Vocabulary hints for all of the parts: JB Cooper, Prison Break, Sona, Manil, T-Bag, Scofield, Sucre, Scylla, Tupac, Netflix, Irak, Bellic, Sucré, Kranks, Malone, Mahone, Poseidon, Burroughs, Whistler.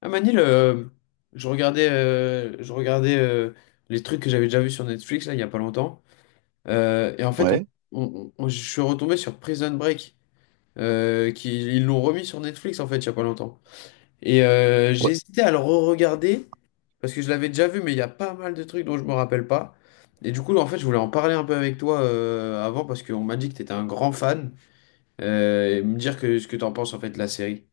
Ah Manil, je regardais les trucs que j'avais déjà vus sur Netflix là, il n'y a pas longtemps. Et en fait, Ouais. Je suis retombé sur Prison Break, ils l'ont remis sur Netflix en fait il n'y a pas longtemps. Et Ouais. j'ai hésité à le re-regarder parce que je l'avais déjà vu, mais il y a pas mal de trucs dont je me rappelle pas. Et du coup, en fait, je voulais en parler un peu avec toi avant parce qu'on m'a dit que tu étais un grand fan et me dire ce que tu en penses en fait de la série.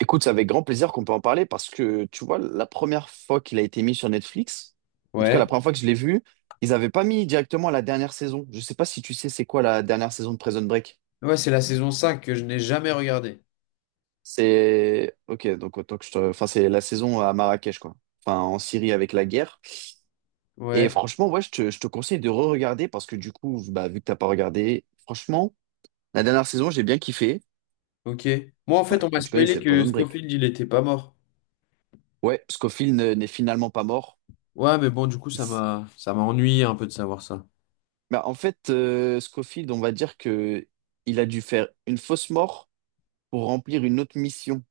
Écoute, c'est avec grand plaisir qu'on peut en parler parce que, tu vois, la première fois qu'il a été mis sur Netflix, en tout cas la Ouais. première fois que je l'ai vu, ils n'avaient pas mis directement la dernière saison. Je sais pas si tu sais c'est quoi la dernière saison de Prison Break. Ouais, c'est la saison 5 que je n'ai jamais regardée. C'est... Ok, donc autant que je te... Enfin, c'est la saison à Marrakech, quoi. Enfin, en Syrie avec la guerre. Et Ouais. franchement, ouais, je te conseille de re-regarder parce que du coup, bah, vu que t'as pas regardé, franchement, la dernière saison, j'ai bien kiffé. Ok. Moi, en Ouais, fait, on m'a enfin, tu connais, spoilé c'est que Prison Break. Scofield, il était pas mort. Ouais, Scofield n'est finalement pas mort. Ouais, mais bon, du coup, ça m'a ennuyé un peu de savoir ça. Bah, en fait, Scofield, on va dire que il a dû faire une fausse mort pour remplir une autre mission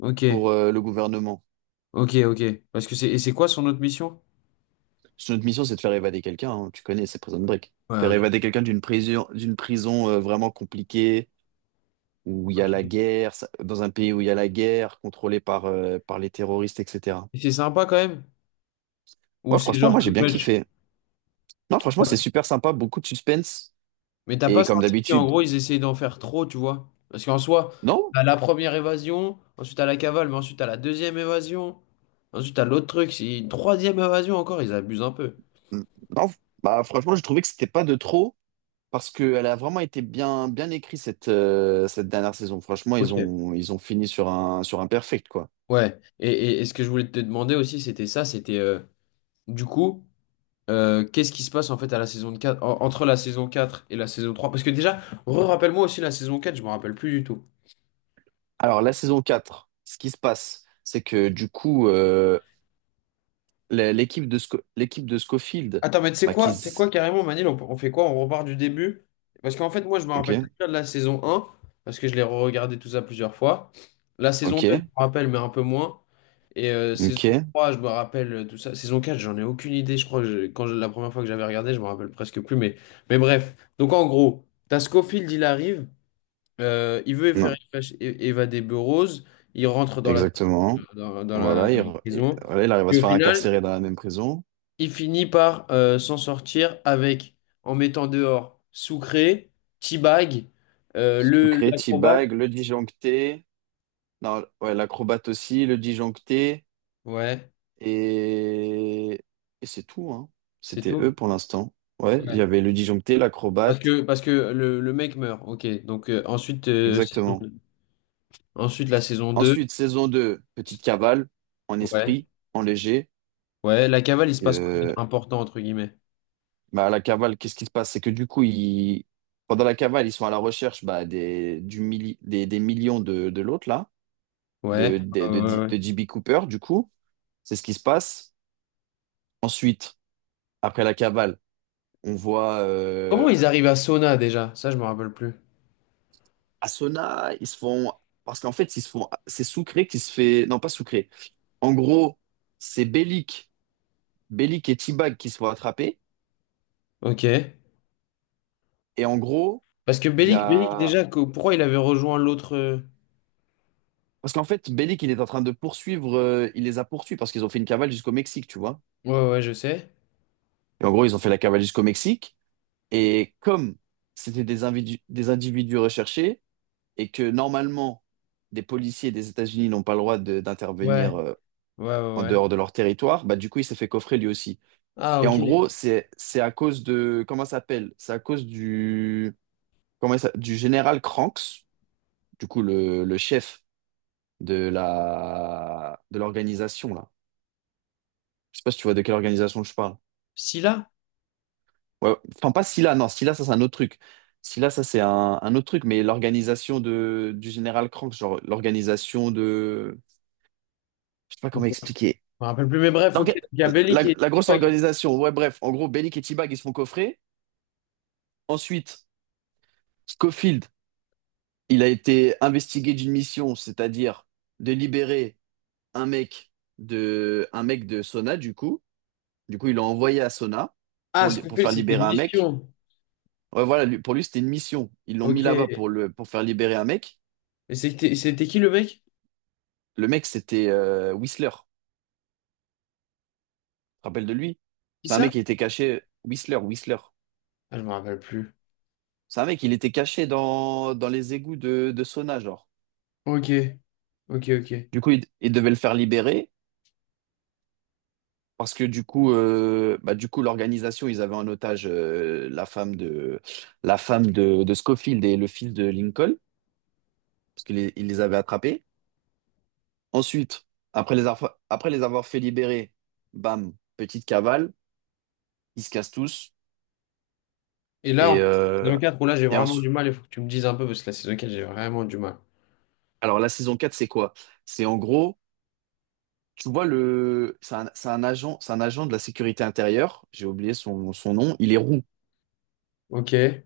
Ok, pour le gouvernement. ok, ok. Parce que c'est quoi son autre mission? Son autre mission, c'est de faire évader quelqu'un, hein. Tu connais, c'est Prison Break. Ouais, Faire ok. évader quelqu'un d'une prison, d'une prison, vraiment compliquée où il y a la Ok. guerre, dans un pays où il y a la guerre, contrôlé par par les terroristes, etc. Et c'est sympa quand même? Ou Ouais, c'est franchement, genre moi j'ai too bien much? kiffé. Non, franchement, c'est Ouais. super sympa, beaucoup de suspense Mais t'as pas et comme senti qu'en d'habitude. gros, ils essayaient d'en faire trop, tu vois? Parce qu'en soi, Non, t'as la première évasion, ensuite t'as la cavale, mais ensuite t'as la deuxième évasion, ensuite t'as l'autre truc, c'est une troisième évasion encore, ils abusent un peu. non. Bah, franchement, je trouvais que c'était pas de trop. Parce qu'elle a vraiment été bien, bien écrite cette dernière saison. Franchement, ils Ok. ont, ils ont fini sur un perfect, quoi. Ouais. Et ce que je voulais te demander aussi, c'était ça, c'était du coup. Qu'est-ce qui se passe en fait à la saison 4 entre la saison 4 et la saison trois. Parce que déjà, rappelle moi aussi la saison 4. Je me rappelle plus du tout. Alors, la saison 4, ce qui se passe, c'est que du coup, l'équipe de, l'équipe de Schofield, Attends, mais tu sais bah, qui quoi? Tu sais quoi s- carrément, Manil, on fait quoi? On repart du début? Parce qu'en fait, moi, je me Ok, rappelle très bien de la saison un parce que je l'ai regardé tout ça plusieurs fois. La saison ok, 2, je me rappelle, mais un peu moins. Et saison ok, 3, je me rappelle tout ça. Saison 4, j'en ai aucune idée. Je crois que la première fois que j'avais regardé, je me rappelle presque plus. Mais bref. Donc en gros, t'as Scofield, il arrive. Il veut faire non, évader Burroughs. Il rentre dans la, exactement. dans, dans la, Voilà dans la prison. voilà, il arrive à Et se au faire final, incarcérer dans la même prison. il finit par s'en sortir avec, en mettant dehors Sucré, T-Bag, Sucré, l'acrobate. T-Bag, le disjoncté, non, ouais, l'acrobate aussi, le disjoncté. Ouais, Et, et c'est tout, hein. c'est C'était tout. eux pour l'instant. Ouais, il y Ouais. avait le disjoncté, Parce l'acrobate, que, parce que le mec meurt. Ok. Donc ensuite, saison exactement. deux. Ensuite, la saison 2. Ensuite, saison 2, petite cavale, en Ouais. esprit, en léger. Ouais. La cavale, il se passe quoi Euh, d'important, entre guillemets? bah, à la cavale, qu'est-ce qui se passe? C'est que du coup, ils, pendant la cavale, ils sont à la recherche bah, des millions de l'autre, là, Ouais. Ouais, ouais, de ouais. JB Cooper, du coup. C'est ce qui se passe. Ensuite, après la cavale, on voit Comment ils arrivent à Sona déjà? Ça, je me rappelle plus. Asuna, ils se font. Parce qu'en fait, ils se font. C'est Sucré qui se fait. Non, pas Sucré. En gros, c'est Bellic. Bellic et T-Bag qui se font attraper. Ok. Et en gros, Parce que il y Bellic, Bellic a. déjà, pourquoi il avait rejoint l'autre. Parce qu'en fait, Bellic, il est en train de poursuivre. Il les a poursuivis parce qu'ils ont fait une cavale jusqu'au Mexique, tu vois. Ouais, ouais, je sais. Et en gros, ils ont fait la cavale jusqu'au Mexique. Et comme c'était des individus recherchés et que normalement, des policiers des États-Unis n'ont pas le droit Ouais, d'intervenir ouais, ouais, en ouais. dehors de leur territoire, bah, du coup, il s'est fait coffrer lui aussi. Ah, Et ok. en gros, c'est à cause de comment ça s'appelle? C'est à cause du comment ça, du général Kranks, du coup le chef de l'organisation là. Je sais pas si tu vois de quelle organisation je parle. Scylla? Ouais, enfin pas Scylla, non, Scylla ça c'est un autre truc. Scylla ça c'est un autre truc, mais l'organisation de du général Kranks, genre l'organisation de je sais pas Ok. comment Je expliquer. me rappelle plus, mais bref, ok. L'orga- Il y a La, Bellic et la grosse Tupac. organisation, ouais bref, en gros Bellic et T-Bag ils se font coffrer. Ensuite, Scofield il a été investigué d'une mission, c'est-à-dire de libérer un mec un mec de Sona, du coup. Du coup, ils l'ont envoyé à Sona pour, Ah, pour Scofield, faire c'était libérer une un mec. mission. Ouais, voilà, pour lui, c'était une mission. Ils l'ont mis Ok. là-bas Et pour le, pour faire libérer un mec. c'était qui le mec? Le mec, c'était Whistler. Tu te rappelles de lui? Qui C'est un ça? mec qui était caché. Whistler. Ah, je me rappelle plus. C'est un mec, il était caché dans, dans les égouts de Sona, genre. Ok. Ok, ok. Du coup, il devait le faire libérer. Parce que du coup, l'organisation, ils avaient en otage la femme de Scofield et le fils de Lincoln, parce qu'ils les, ils les avaient attrapés. Ensuite, après les avoir fait libérer, bam, petite cavale, ils se cassent tous. Et là, en Et, fait, saison euh, quatre, où là, j'ai et vraiment du ensuite, mal, il faut que tu me dises un peu, parce que la saison 4, j'ai vraiment du mal. alors la saison 4 c'est quoi? C'est en gros, tu vois, c'est un agent de la sécurité intérieure, j'ai oublié son, son nom, il est roux. Ok.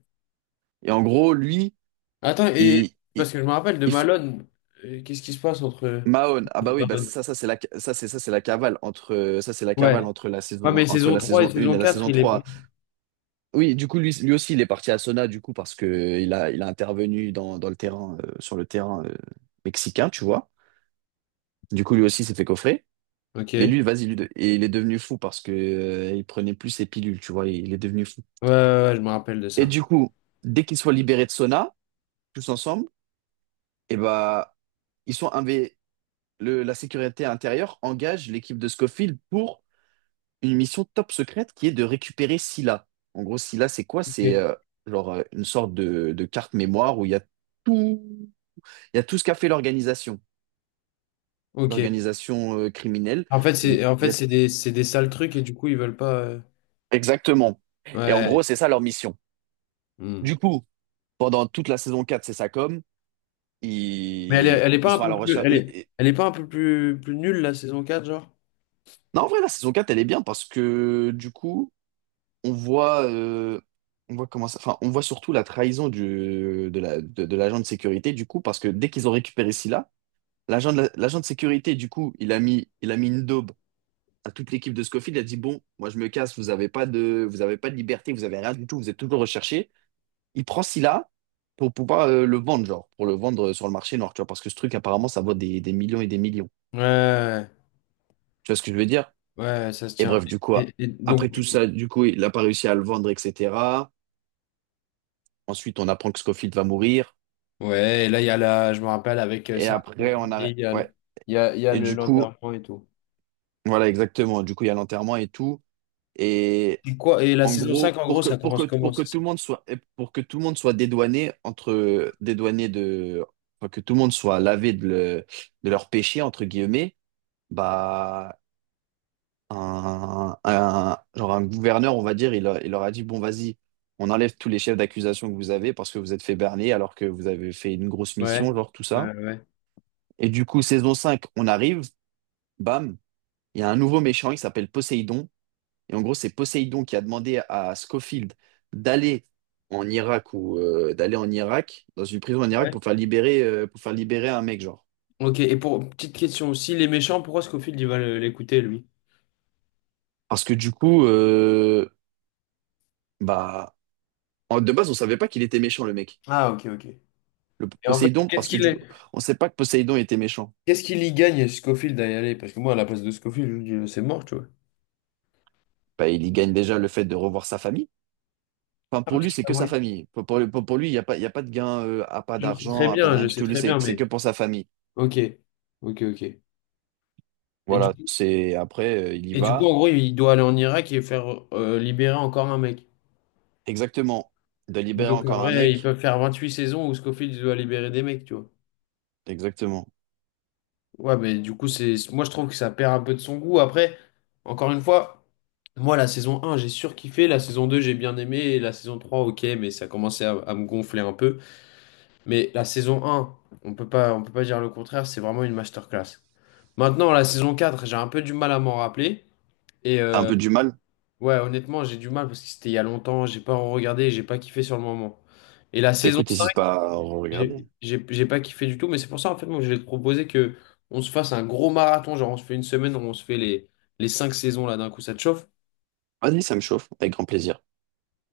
Et en gros, lui, Attends, et il, il, parce que je me rappelle de Malone, qu'est-ce qui se passe entre. Mahone, ah bah oui, bah Malone. ça, ça c'est la cavale entre, ça c'est la Ouais. cavale Ouais, mais entre saison la 3 et saison 1 saison et la 4 saison il est. 3. Oui, du coup lui, lui aussi il est parti à Sona du coup parce que il a intervenu dans, dans le terrain, sur le terrain mexicain, tu vois. Du coup lui aussi s'est fait coffrer. Ok. Mais Ouais, lui, vas-y, lui, il est devenu fou parce que il prenait plus ses pilules, tu vois, il est devenu fou. ouais, ouais, je me rappelle de Et ça. du coup, dès qu'ils soient libérés de Sona, tous ensemble, et bah ils sont inv- le, la sécurité intérieure engage l'équipe de Scofield pour une mission top secrète qui est de récupérer Scylla. En gros, Scylla, c'est quoi? Ok. C'est une sorte de carte mémoire où il y a tout, il y a tout ce qu'a fait l'organisation, Ok. l'organisation criminelle. En fait, Il y a c'est des sales trucs et du coup, ils veulent pas. Exactement. Et en gros, Ouais. c'est ça leur mission. Hmm. Du coup, pendant toute la saison 4, c'est ça comme Mais elle est, elle est ils pas un sont à peu la plus. recherche. Elle est, elle est pas un peu plus, plus nulle, la saison quatre genre? Non, en vrai, la saison 4, elle est bien parce que du coup, on voit, euh, on voit comment ça, enfin, on voit surtout la trahison du, de la, de l'agent de sécurité, du coup, parce que dès qu'ils ont récupéré Scylla, l'agent de sécurité, du coup, il a mis une daube à toute l'équipe de Scofield. Il a dit, bon, moi, je me casse, vous avez pas de, vous avez pas de liberté, vous avez rien du tout, vous êtes toujours recherché. Il prend Scylla pour pouvoir le vendre, genre, pour le vendre sur le marché noir, tu vois, parce que ce truc, apparemment, ça vaut des millions et des millions. Ouais. Tu vois ce que je veux dire? Ouais, ça se Et tient. bref, du coup, Et après donc, tout ça, du coup, il n'a pas réussi à le vendre, etc. Ensuite, on apprend que Scofield va mourir. ouais, et là, il y a la. Je me rappelle avec Et ça. après, on a... Il y a Ouais. le, il y a Et le du coup, l'enterrement et tout. voilà, exactement. Du coup, il y a l'enterrement et tout. Et Et quoi? Et la en saison 5 gros, en gros, ça commence comment, pour que c'est tout ça? le monde soit, et pour que tout le monde soit dédouané entre, dédouané de, enfin, que tout le monde soit lavé de leur péché, entre guillemets, bah, genre un gouverneur, on va dire, il leur a dit, bon, vas-y, on enlève tous les chefs d'accusation que vous avez parce que vous êtes fait berner alors que vous avez fait une grosse Ouais. mission, genre tout ça. Ouais, Et du coup, saison 5 on arrive, bam, il y a un nouveau méchant, il s'appelle Poséidon. Et en gros, c'est Poséidon qui a demandé à Scofield d'aller en Irak ou d'aller en Irak, dans une prison en Irak, ouais. Pour faire libérer un mec, genre. Ok, et pour petite question aussi, les méchants, pourquoi Scofield il va l'écouter lui? Parce que du coup, bah, de base, on savait pas qu'il était méchant, le mec. Ah, ok, ok. Le Et en fait, Poséidon, qu'est-ce parce que qu'il du coup, on sait pas que Poséidon était méchant. qu'est-ce qu'il y gagne Scofield à y aller? Parce que moi, à la place de Scofield, je me dis, c'est mort, tu vois. Bah, il y gagne déjà le fait de revoir sa famille. Enfin, Ah, pour parce lui, qu'il c'est a que sa voyé. famille. Pour lui, il n'y a pas, il y a pas de gain, à pas Je sais très d'argent, à pas de bien, rien je du sais tout. Lui, très c'est bien, c'est que mais. pour sa famille. Ok, ok, ok. Et du Voilà, coup, c'est après, il y et du coup, va. en gros, il doit aller en Irak et faire libérer encore un mec. Exactement. De Mais libérer donc, en encore un vrai, ils mec. peuvent faire 28 saisons où Scofield doit libérer des mecs, tu vois. Exactement. Ouais, mais du coup, c'est, moi je trouve que ça perd un peu de son goût. Après, encore une fois, moi la saison un j'ai surkiffé, la saison 2 j'ai bien aimé, et la saison 3 ok, mais ça commençait à me gonfler un peu. Mais la saison un on peut pas dire le contraire, c'est vraiment une masterclass. Maintenant, la saison 4 j'ai un peu du mal à m'en rappeler. Et T'as un peu du mal? ouais, honnêtement, j'ai du mal parce que c'était il y a longtemps, j'ai pas regardé, j'ai pas kiffé sur le moment. Et la saison Écoute, 5 n'hésite pas à regarder. J'ai pas kiffé du tout, mais c'est pour ça en fait moi je vais te proposer que on se fasse un gros marathon, genre on se fait une semaine où on se fait les cinq saisons là d'un coup, ça te chauffe? Vas-y, ça me chauffe, avec grand plaisir.